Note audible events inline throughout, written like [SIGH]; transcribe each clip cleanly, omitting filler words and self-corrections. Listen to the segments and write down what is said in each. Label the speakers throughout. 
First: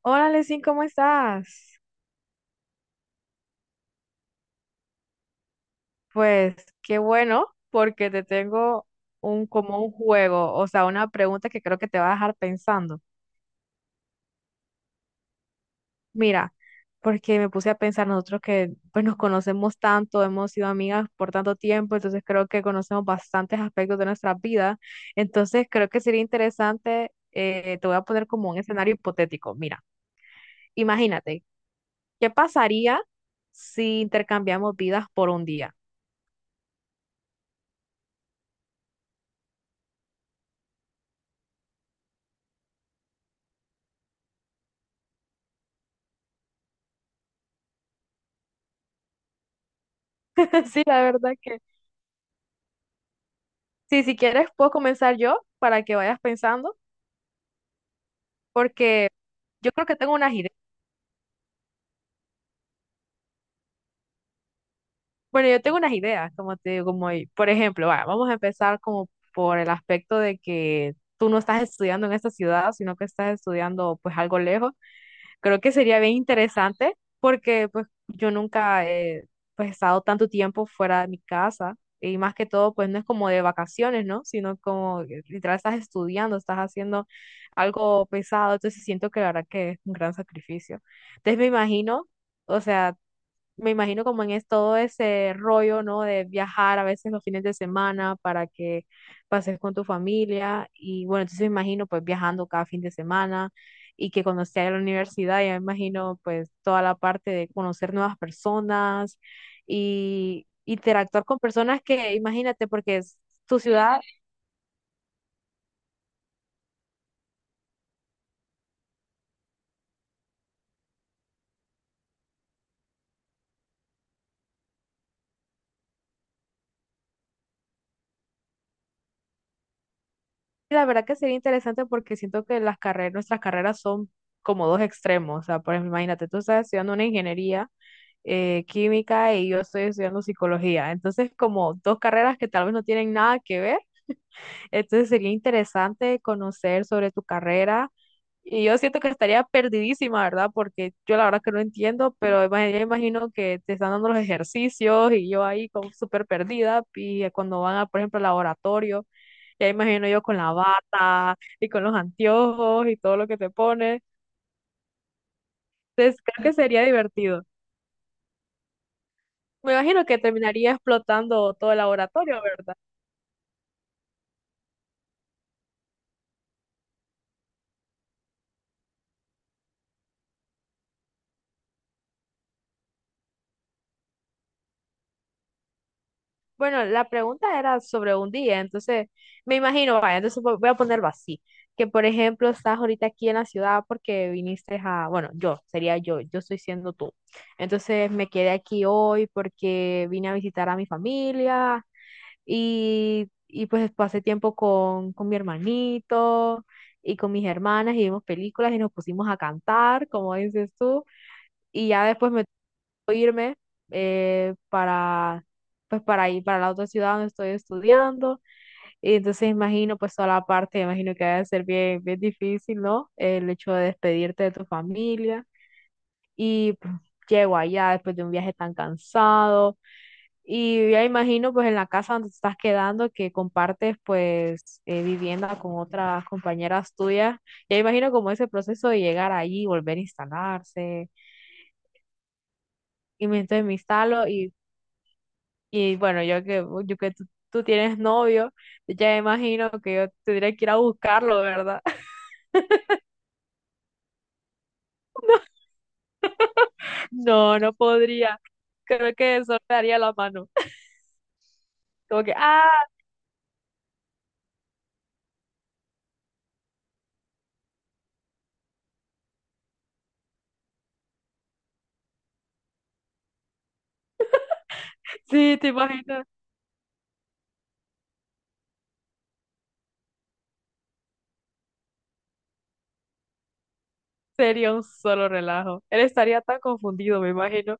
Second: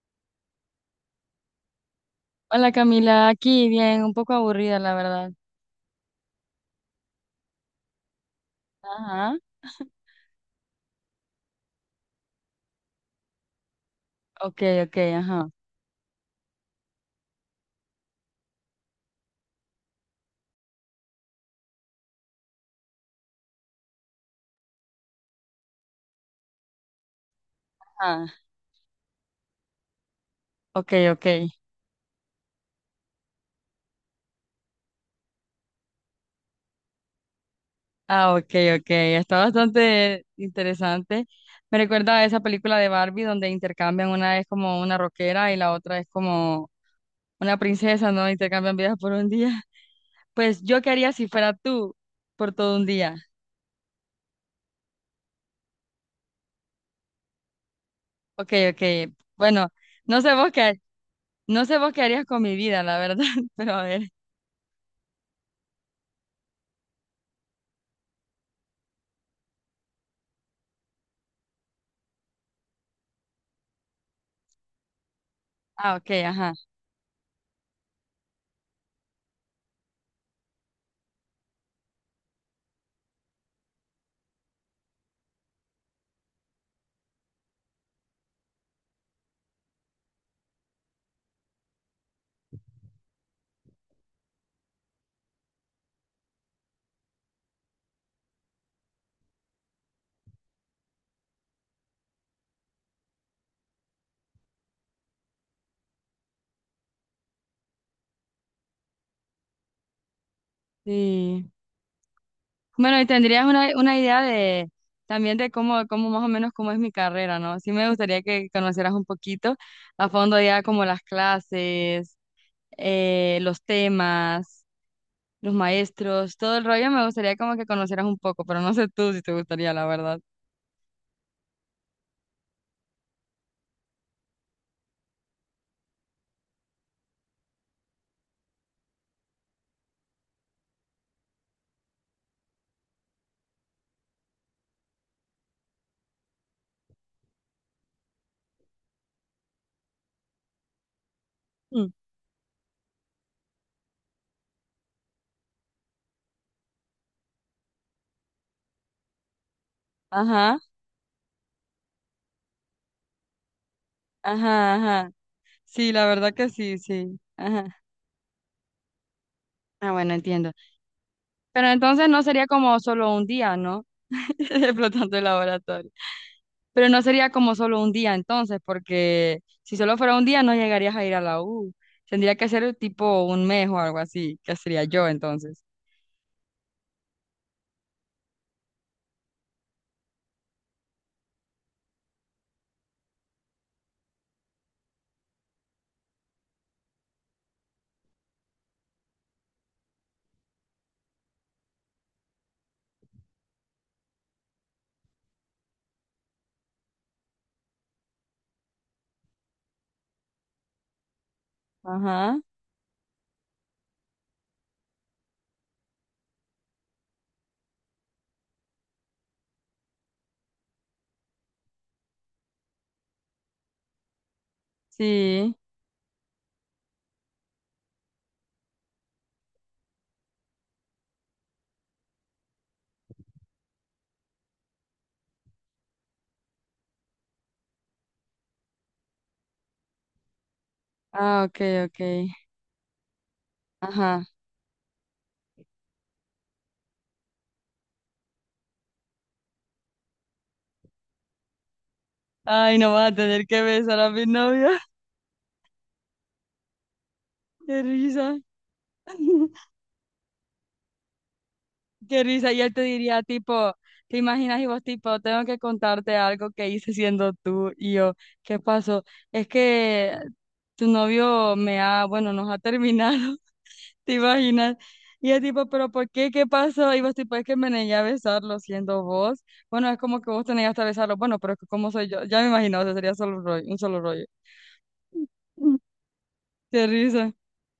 Speaker 1: Hola, Lesin, ¿cómo estás?
Speaker 2: Hola Camila, aquí bien, un poco aburrida la verdad.
Speaker 1: Pues qué bueno, porque te tengo
Speaker 2: Ajá,
Speaker 1: un como un juego, o sea, una pregunta que creo que te va a dejar pensando.
Speaker 2: ok, ok, ajá,
Speaker 1: Mira, porque me puse a pensar nosotros que pues nos conocemos tanto, hemos sido amigas por tanto tiempo, entonces creo que conocemos bastantes aspectos de nuestra vida. Entonces creo que sería interesante, te voy a
Speaker 2: ajá,
Speaker 1: poner como un escenario hipotético. Mira,
Speaker 2: ok, ok,
Speaker 1: imagínate, ¿qué pasaría si intercambiamos vidas por un día?
Speaker 2: ah, ok, ok, está bastante interesante. Me recuerda a esa película de Barbie donde intercambian, una es como una rockera y la otra es como una princesa, ¿no? Intercambian vidas por un día. [LAUGHS] Pues
Speaker 1: [LAUGHS]
Speaker 2: yo
Speaker 1: Sí,
Speaker 2: qué
Speaker 1: la
Speaker 2: haría si
Speaker 1: verdad
Speaker 2: fuera
Speaker 1: que
Speaker 2: tú por todo un día.
Speaker 1: sí, si quieres puedo comenzar yo para que vayas pensando,
Speaker 2: Ok,
Speaker 1: porque
Speaker 2: ok, bueno,
Speaker 1: yo creo que tengo
Speaker 2: no
Speaker 1: unas
Speaker 2: sé vos
Speaker 1: ideas.
Speaker 2: qué, no sé vos qué harías con mi vida, la verdad, [LAUGHS] pero a ver.
Speaker 1: Bueno, yo tengo unas ideas, como te digo, como por ejemplo, va, vamos a empezar como por el aspecto de que tú no estás estudiando en esta ciudad, sino que estás estudiando pues algo lejos. Creo que
Speaker 2: Ah,
Speaker 1: sería
Speaker 2: ok,
Speaker 1: bien
Speaker 2: ajá.
Speaker 1: interesante porque pues yo nunca he pues, estado tanto tiempo fuera de mi casa y más que todo pues no es como de vacaciones, ¿no? Sino como que literal estás estudiando, estás haciendo algo pesado, entonces siento que la verdad que es un gran sacrificio. Entonces me imagino, o sea, me imagino como en es todo ese rollo, ¿no? De viajar a veces los fines de semana para que pases con tu familia. Y bueno, entonces me imagino pues viajando cada fin de semana y que cuando esté en la universidad, ya me imagino pues toda la parte de conocer nuevas personas y interactuar con
Speaker 2: Sí.
Speaker 1: personas que, imagínate, porque
Speaker 2: Bueno, y
Speaker 1: es
Speaker 2: tendrías
Speaker 1: tu
Speaker 2: una
Speaker 1: ciudad,
Speaker 2: idea de también de cómo más o menos cómo es mi carrera, ¿no? Sí me gustaría que conocieras un poquito a fondo ya como las clases, los temas, los maestros, todo el rollo, me gustaría como que conocieras un poco, pero no sé tú si te gustaría, la verdad.
Speaker 1: la verdad que sería interesante porque siento que las carreras, nuestras carreras son como dos extremos. O sea, por ejemplo, imagínate, tú estás estudiando una ingeniería química y yo estoy estudiando psicología. Entonces, como dos carreras que tal vez no tienen nada que ver, entonces sería interesante conocer sobre tu carrera. Y yo siento que estaría perdidísima, ¿verdad? Porque yo la verdad que no
Speaker 2: Mm.
Speaker 1: entiendo, pero yo imagino que te están dando los ejercicios y yo ahí como súper perdida. Y cuando van a, por ejemplo, al laboratorio, ya imagino yo con la
Speaker 2: Ajá,
Speaker 1: bata y con los anteojos y todo lo que te pones.
Speaker 2: ajá, ajá. Sí, la
Speaker 1: Entonces,
Speaker 2: verdad
Speaker 1: creo
Speaker 2: que
Speaker 1: que
Speaker 2: sí,
Speaker 1: sería
Speaker 2: sí.
Speaker 1: divertido.
Speaker 2: Ajá.
Speaker 1: Me
Speaker 2: Ah,
Speaker 1: imagino
Speaker 2: bueno,
Speaker 1: que
Speaker 2: entiendo.
Speaker 1: terminaría explotando
Speaker 2: Pero
Speaker 1: todo el
Speaker 2: entonces no
Speaker 1: laboratorio,
Speaker 2: sería
Speaker 1: ¿verdad?
Speaker 2: como solo un día, ¿no? [LAUGHS] Explotando el laboratorio. Pero no sería como solo un día entonces, porque si solo fuera un día no llegarías a ir a la U. Tendría que ser tipo un mes o algo así, que sería yo entonces.
Speaker 1: Bueno, la pregunta era sobre un día, entonces me imagino, vaya, entonces voy a ponerlo así, que por ejemplo estás ahorita aquí en la ciudad porque viniste a, bueno, yo, sería yo, yo estoy siendo tú. Entonces me quedé aquí hoy porque vine a visitar a mi familia y pues pasé tiempo con mi hermanito y con mis hermanas y vimos películas y nos pusimos a cantar, como dices tú. Y ya después
Speaker 2: Ajá,
Speaker 1: me tocó irme para, pues para ir para la otra ciudad donde estoy estudiando. Y entonces imagino pues toda la parte, imagino que debe ser bien, bien difícil, ¿no? El hecho de despedirte de tu familia
Speaker 2: sí.
Speaker 1: y pues, llego allá después de un viaje tan cansado. Y ya imagino pues en la casa donde te estás quedando que compartes pues vivienda con otras compañeras tuyas. Ya imagino como ese proceso de llegar allí, volver a instalarse.
Speaker 2: Ah, ok, ok.
Speaker 1: Y entonces me
Speaker 2: Ajá.
Speaker 1: instalo. Y bueno, yo que tú tienes novio, ya imagino que yo tendría que ir a buscarlo, ¿verdad? [LAUGHS]
Speaker 2: Ay, no vas a tener que besar a mi novia.
Speaker 1: No,
Speaker 2: [LAUGHS]
Speaker 1: no
Speaker 2: Qué risa.
Speaker 1: podría. Creo que
Speaker 2: [LAUGHS]
Speaker 1: eso me daría la mano. [LAUGHS] Como
Speaker 2: Qué
Speaker 1: que,
Speaker 2: risa. Y
Speaker 1: ah,
Speaker 2: él te diría tipo, ¿te imaginas? Y vos tipo, tengo que contarte algo que hice siendo tú. Y yo, ¿qué pasó? Es que tu novio me ha, bueno, nos ha terminado. ¿Te imaginas? Y es
Speaker 1: sí,
Speaker 2: tipo,
Speaker 1: te
Speaker 2: ¿pero por
Speaker 1: imaginas.
Speaker 2: qué? ¿Qué pasó? Y vos tipo, es que me negué a besarlo siendo vos. Bueno, es como que vos te negaste a besarlo. Bueno, pero es que como soy yo, ya me imagino, o sea, sería solo un rollo, un solo rollo.
Speaker 1: Sería un solo relajo. Él estaría tan
Speaker 2: [LAUGHS] Qué
Speaker 1: confundido, me
Speaker 2: risa.
Speaker 1: imagino.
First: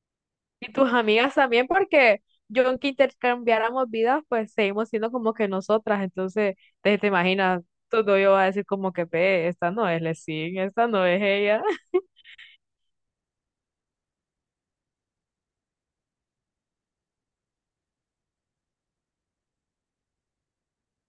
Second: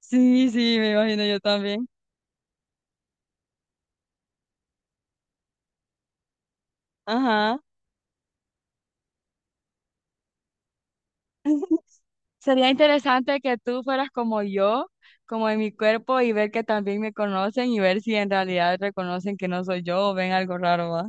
Speaker 2: Sí,
Speaker 1: Y
Speaker 2: sí, me
Speaker 1: tus
Speaker 2: imagino
Speaker 1: amigas
Speaker 2: yo
Speaker 1: también,
Speaker 2: también.
Speaker 1: porque yo aunque intercambiáramos vidas, pues seguimos siendo como que nosotras. Entonces, te
Speaker 2: Ajá.
Speaker 1: imaginas, todo yo va a decir como que, ve, esta no es Lesin, esta no es ella.
Speaker 2: [LAUGHS] Sería interesante que tú fueras como yo, como en mi cuerpo, y ver que también me conocen y ver si en realidad reconocen que no soy yo o ven algo raro, ¿va?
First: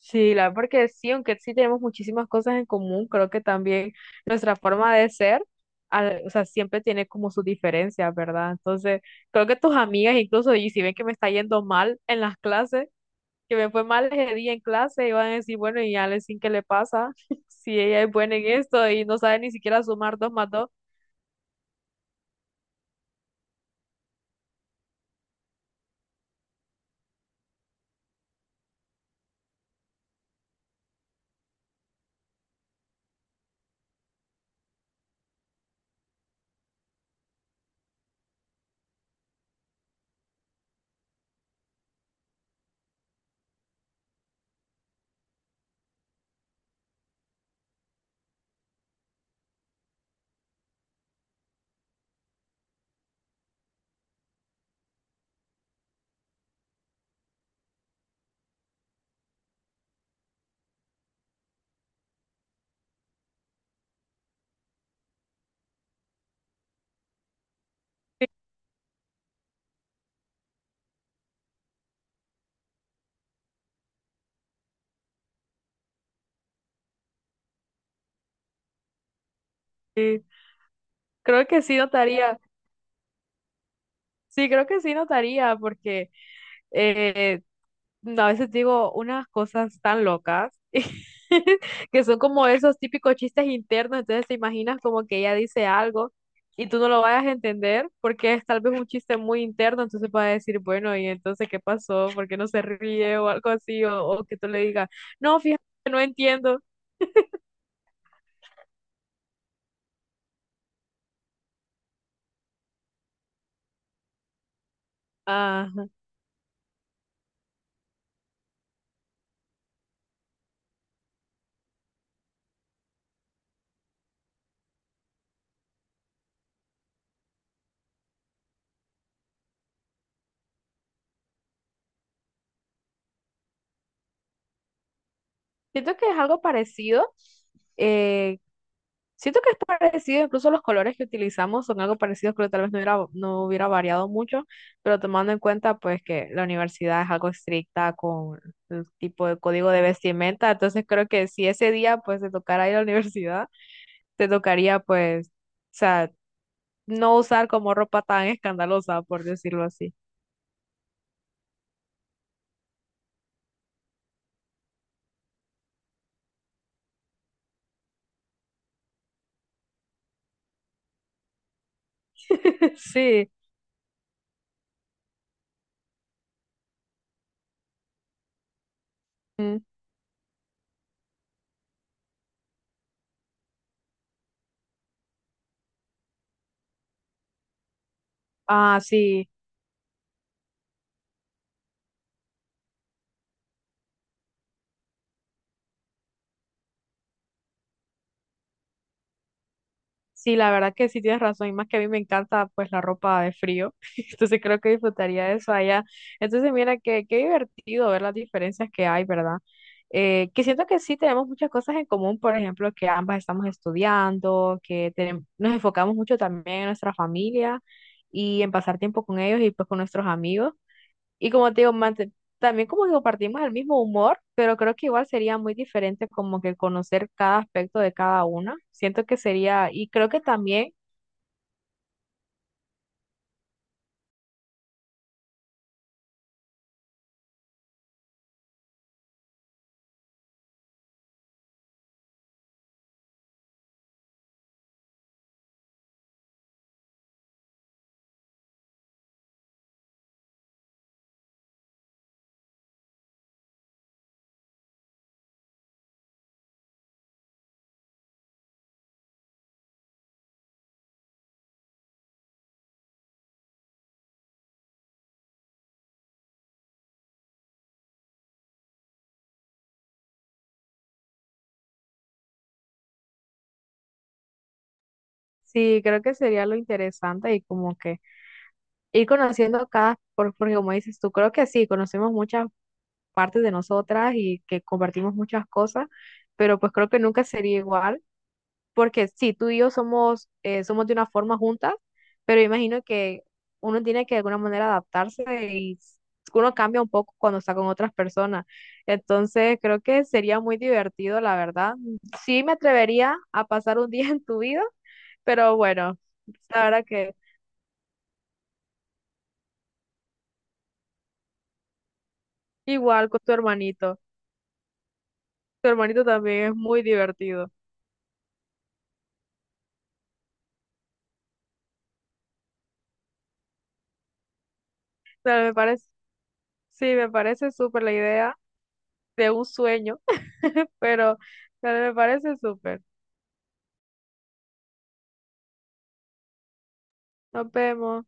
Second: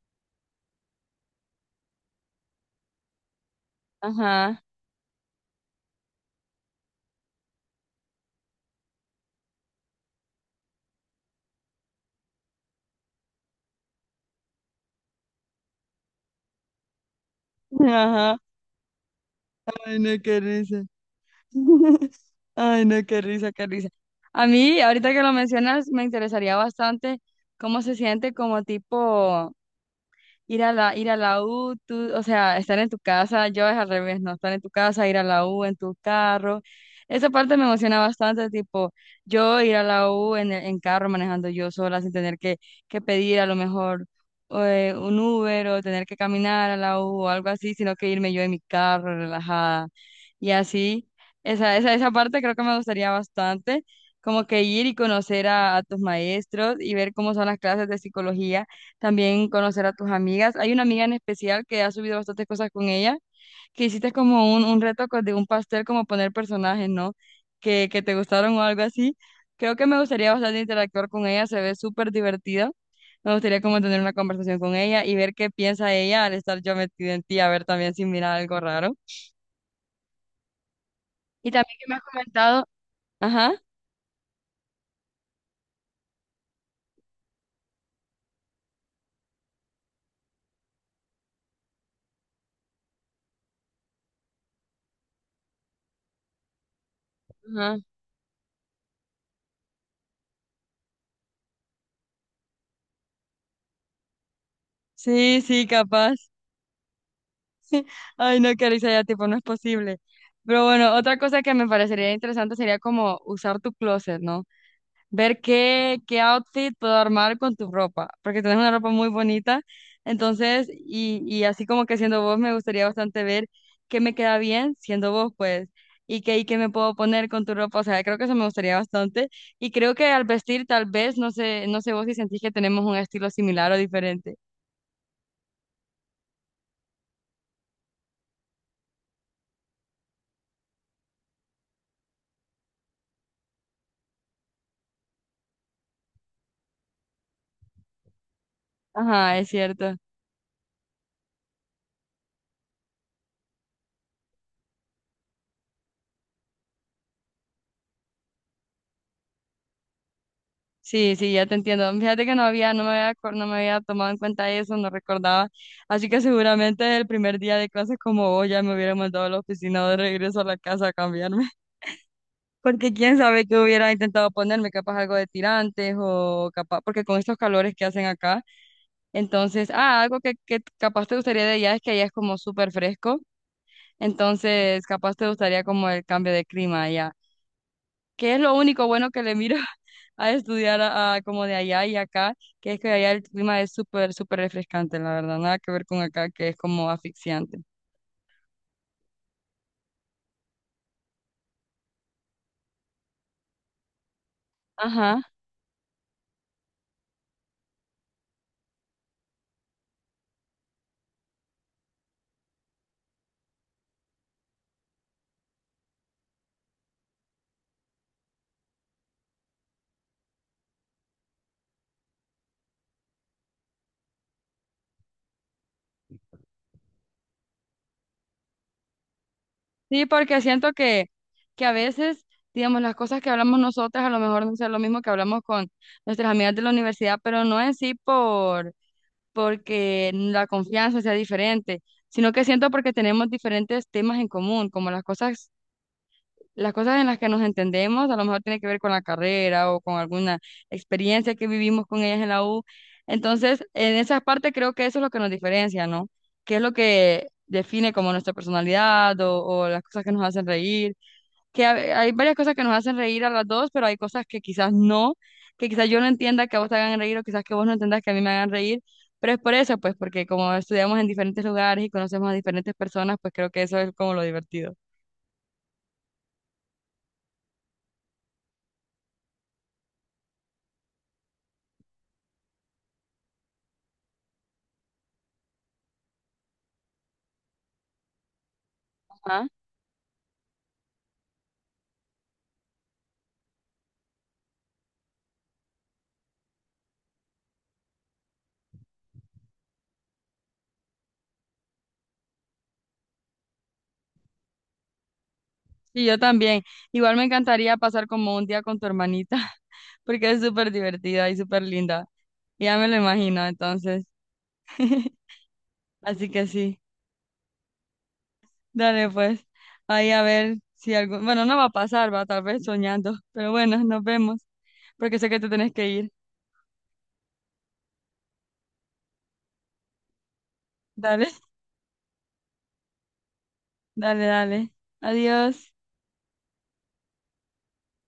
Speaker 1: Sí, la verdad, porque sí, aunque sí tenemos muchísimas cosas en común, creo que también nuestra
Speaker 2: Ajá.
Speaker 1: forma de ser, o sea, siempre tiene como sus diferencias, ¿verdad? Entonces, creo que tus amigas incluso, y si ven que me está yendo mal en las clases, que me fue mal ese día en clase, y van a decir, bueno, y Alexin, ¿qué le pasa? [LAUGHS] Si
Speaker 2: [LAUGHS]
Speaker 1: ella es buena
Speaker 2: Ajá.
Speaker 1: en esto y no sabe ni siquiera
Speaker 2: Ay, no,
Speaker 1: sumar dos
Speaker 2: qué
Speaker 1: más dos.
Speaker 2: risa. [LAUGHS] Ay, no, qué risa, qué risa. A mí, ahorita que lo mencionas, me interesaría bastante cómo se siente como tipo ir a la U, tú- o sea, estar en tu casa, yo es al revés, no, estar en tu casa, ir a la U en tu carro. Esa parte me emociona bastante, tipo, yo ir a la U en, el- en carro manejando yo sola sin tener que pedir a lo mejor un Uber o tener que caminar a la U o algo así, sino que irme yo en mi carro relajada y así. Esa parte creo que me gustaría bastante, como que ir y conocer a tus maestros y ver cómo son las clases de psicología, también conocer a tus amigas. Hay una amiga en especial que ha subido bastantes cosas con ella, que hiciste como un reto co- de un pastel, como poner personajes, ¿no? Que te gustaron o algo así. Creo que me gustaría bastante interactuar con ella, se ve súper divertida. Me gustaría como tener una conversación con ella y ver qué piensa ella al estar yo metida en ti, a ver también si mira algo raro.
Speaker 1: Sí, creo
Speaker 2: Y
Speaker 1: que
Speaker 2: también
Speaker 1: sí
Speaker 2: que me has
Speaker 1: notaría,
Speaker 2: comentado, ajá,
Speaker 1: sí, creo que sí notaría, porque eh, no, a veces digo unas cosas tan locas [LAUGHS] que son como esos típicos chistes internos, entonces te imaginas como que ella dice algo y tú no lo vayas a
Speaker 2: ajá,
Speaker 1: entender porque es tal vez un chiste muy interno, entonces vas a decir, bueno, ¿y entonces qué pasó? ¿Por qué no se ríe o algo así? O que tú le digas, no,
Speaker 2: sí,
Speaker 1: fíjate,
Speaker 2: sí,
Speaker 1: no
Speaker 2: capaz.
Speaker 1: entiendo.
Speaker 2: Ay, no, Carissa, ya tipo, no es posible. Pero bueno, otra cosa que me parecería interesante sería como usar tu closet, ¿no? Ver
Speaker 1: Ajá.
Speaker 2: qué outfit puedo armar con tu ropa, porque tienes una ropa muy bonita. Entonces, y así como que siendo vos, me gustaría bastante ver qué me queda bien siendo vos, pues, y qué me puedo poner con tu ropa. O sea, creo que eso me gustaría bastante. Y creo que al vestir, tal vez, no sé vos si sentís que tenemos un estilo similar o diferente.
Speaker 1: Siento que es algo parecido. eh, Siento que es parecido, incluso los colores que utilizamos son algo parecidos, creo que tal vez no hubiera variado mucho, pero tomando en cuenta pues que la universidad es algo estricta con el tipo
Speaker 2: Ajá,
Speaker 1: de
Speaker 2: es
Speaker 1: código de
Speaker 2: cierto.
Speaker 1: vestimenta, entonces creo que si ese día pues te tocara ir a la universidad, te tocaría pues, o sea, no usar como ropa tan escandalosa, por decirlo así.
Speaker 2: Sí, sí, ya te entiendo. Fíjate que acor- no me había tomado en cuenta eso, no recordaba. Así que seguramente el primer día de clases como vos ya me hubiera mandado a la oficina de regreso a la casa a cambiarme. [LAUGHS]
Speaker 1: [LAUGHS]
Speaker 2: Porque quién
Speaker 1: Sí.
Speaker 2: sabe qué hubiera intentado ponerme, capaz algo de tirantes o capaz, porque con estos calores que hacen acá,
Speaker 1: Mm.
Speaker 2: entonces, ah, algo que capaz te gustaría de allá es que allá es como súper fresco, entonces capaz te gustaría como el cambio de clima allá, que es lo
Speaker 1: Ah,
Speaker 2: único bueno que
Speaker 1: sí.
Speaker 2: le miro [LAUGHS] a estudiar a como de allá y acá, que es que allá el clima es súper, súper refrescante, la verdad, nada que ver con acá, que es como asfixiante.
Speaker 1: Sí, la verdad que sí tienes razón, y más que a mí me encanta pues la ropa de frío, [LAUGHS] entonces creo que
Speaker 2: Ajá,
Speaker 1: disfrutaría de eso allá. Entonces mira qué qué divertido ver las diferencias que hay, ¿verdad? Que siento que sí tenemos muchas cosas en común, por ejemplo, que ambas estamos estudiando, que nos enfocamos mucho también en nuestra familia y en pasar tiempo con ellos y pues con nuestros amigos. Y como te digo, también como que compartimos el mismo humor, pero creo que igual sería muy diferente como que conocer cada aspecto de cada una. Siento que sería, y
Speaker 2: sí,
Speaker 1: creo que
Speaker 2: porque
Speaker 1: también,
Speaker 2: siento que a veces, digamos, las cosas que hablamos nosotras a lo mejor no son lo mismo que hablamos con nuestras amigas de la universidad, pero no en sí porque la confianza sea diferente, sino que siento porque tenemos diferentes temas en común, como las cosas. Las cosas en las que nos entendemos, a lo mejor tiene que ver con la carrera o con alguna experiencia que vivimos con ellas en la U. Entonces, en esa parte creo que eso es lo que nos diferencia, ¿no? ¿Qué es lo que define como nuestra personalidad o las cosas que nos hacen reír? Que ha- hay varias cosas que nos hacen reír a las dos, pero hay cosas que quizás no, que quizás yo no entienda que a vos te hagan reír o quizás que vos no entendas que a mí me hagan reír. Pero es por eso, pues, porque como estudiamos en diferentes lugares y conocemos a diferentes personas, pues creo que eso es como lo divertido.
Speaker 1: sí, creo que sería lo interesante y como que ir conociendo cada, porque como dices tú, creo que sí, conocemos muchas partes de nosotras y que compartimos muchas cosas, pero pues creo que nunca sería igual porque sí, tú y yo somos, somos de una forma juntas, pero imagino que uno tiene que de alguna manera adaptarse y uno cambia un poco cuando está con otras personas. Entonces, creo que sería muy divertido, la verdad. Sí me atrevería a pasar un [LAUGHS] día en tu vida, pero bueno,
Speaker 2: Y yo también.
Speaker 1: la verdad que
Speaker 2: Igual me encantaría pasar como un día con tu hermanita, [LAUGHS] porque es súper divertida y súper linda. Ya me lo
Speaker 1: igual con tu
Speaker 2: imagino,
Speaker 1: hermanito.
Speaker 2: entonces. [LAUGHS]
Speaker 1: Tu hermanito
Speaker 2: Así
Speaker 1: también
Speaker 2: que
Speaker 1: es
Speaker 2: sí,
Speaker 1: muy divertido. O
Speaker 2: dale pues. Ahí a ver si algo... Bueno, no va a pasar, va tal vez soñando, pero bueno, nos vemos, porque sé que te
Speaker 1: me
Speaker 2: tenés
Speaker 1: parece,
Speaker 2: que ir.
Speaker 1: sí, me parece súper la idea de un sueño, [LAUGHS] pero,
Speaker 2: Dale, [LAUGHS]
Speaker 1: pero me parece súper.
Speaker 2: dale, dale. Adiós.
Speaker 1: Nos vemos.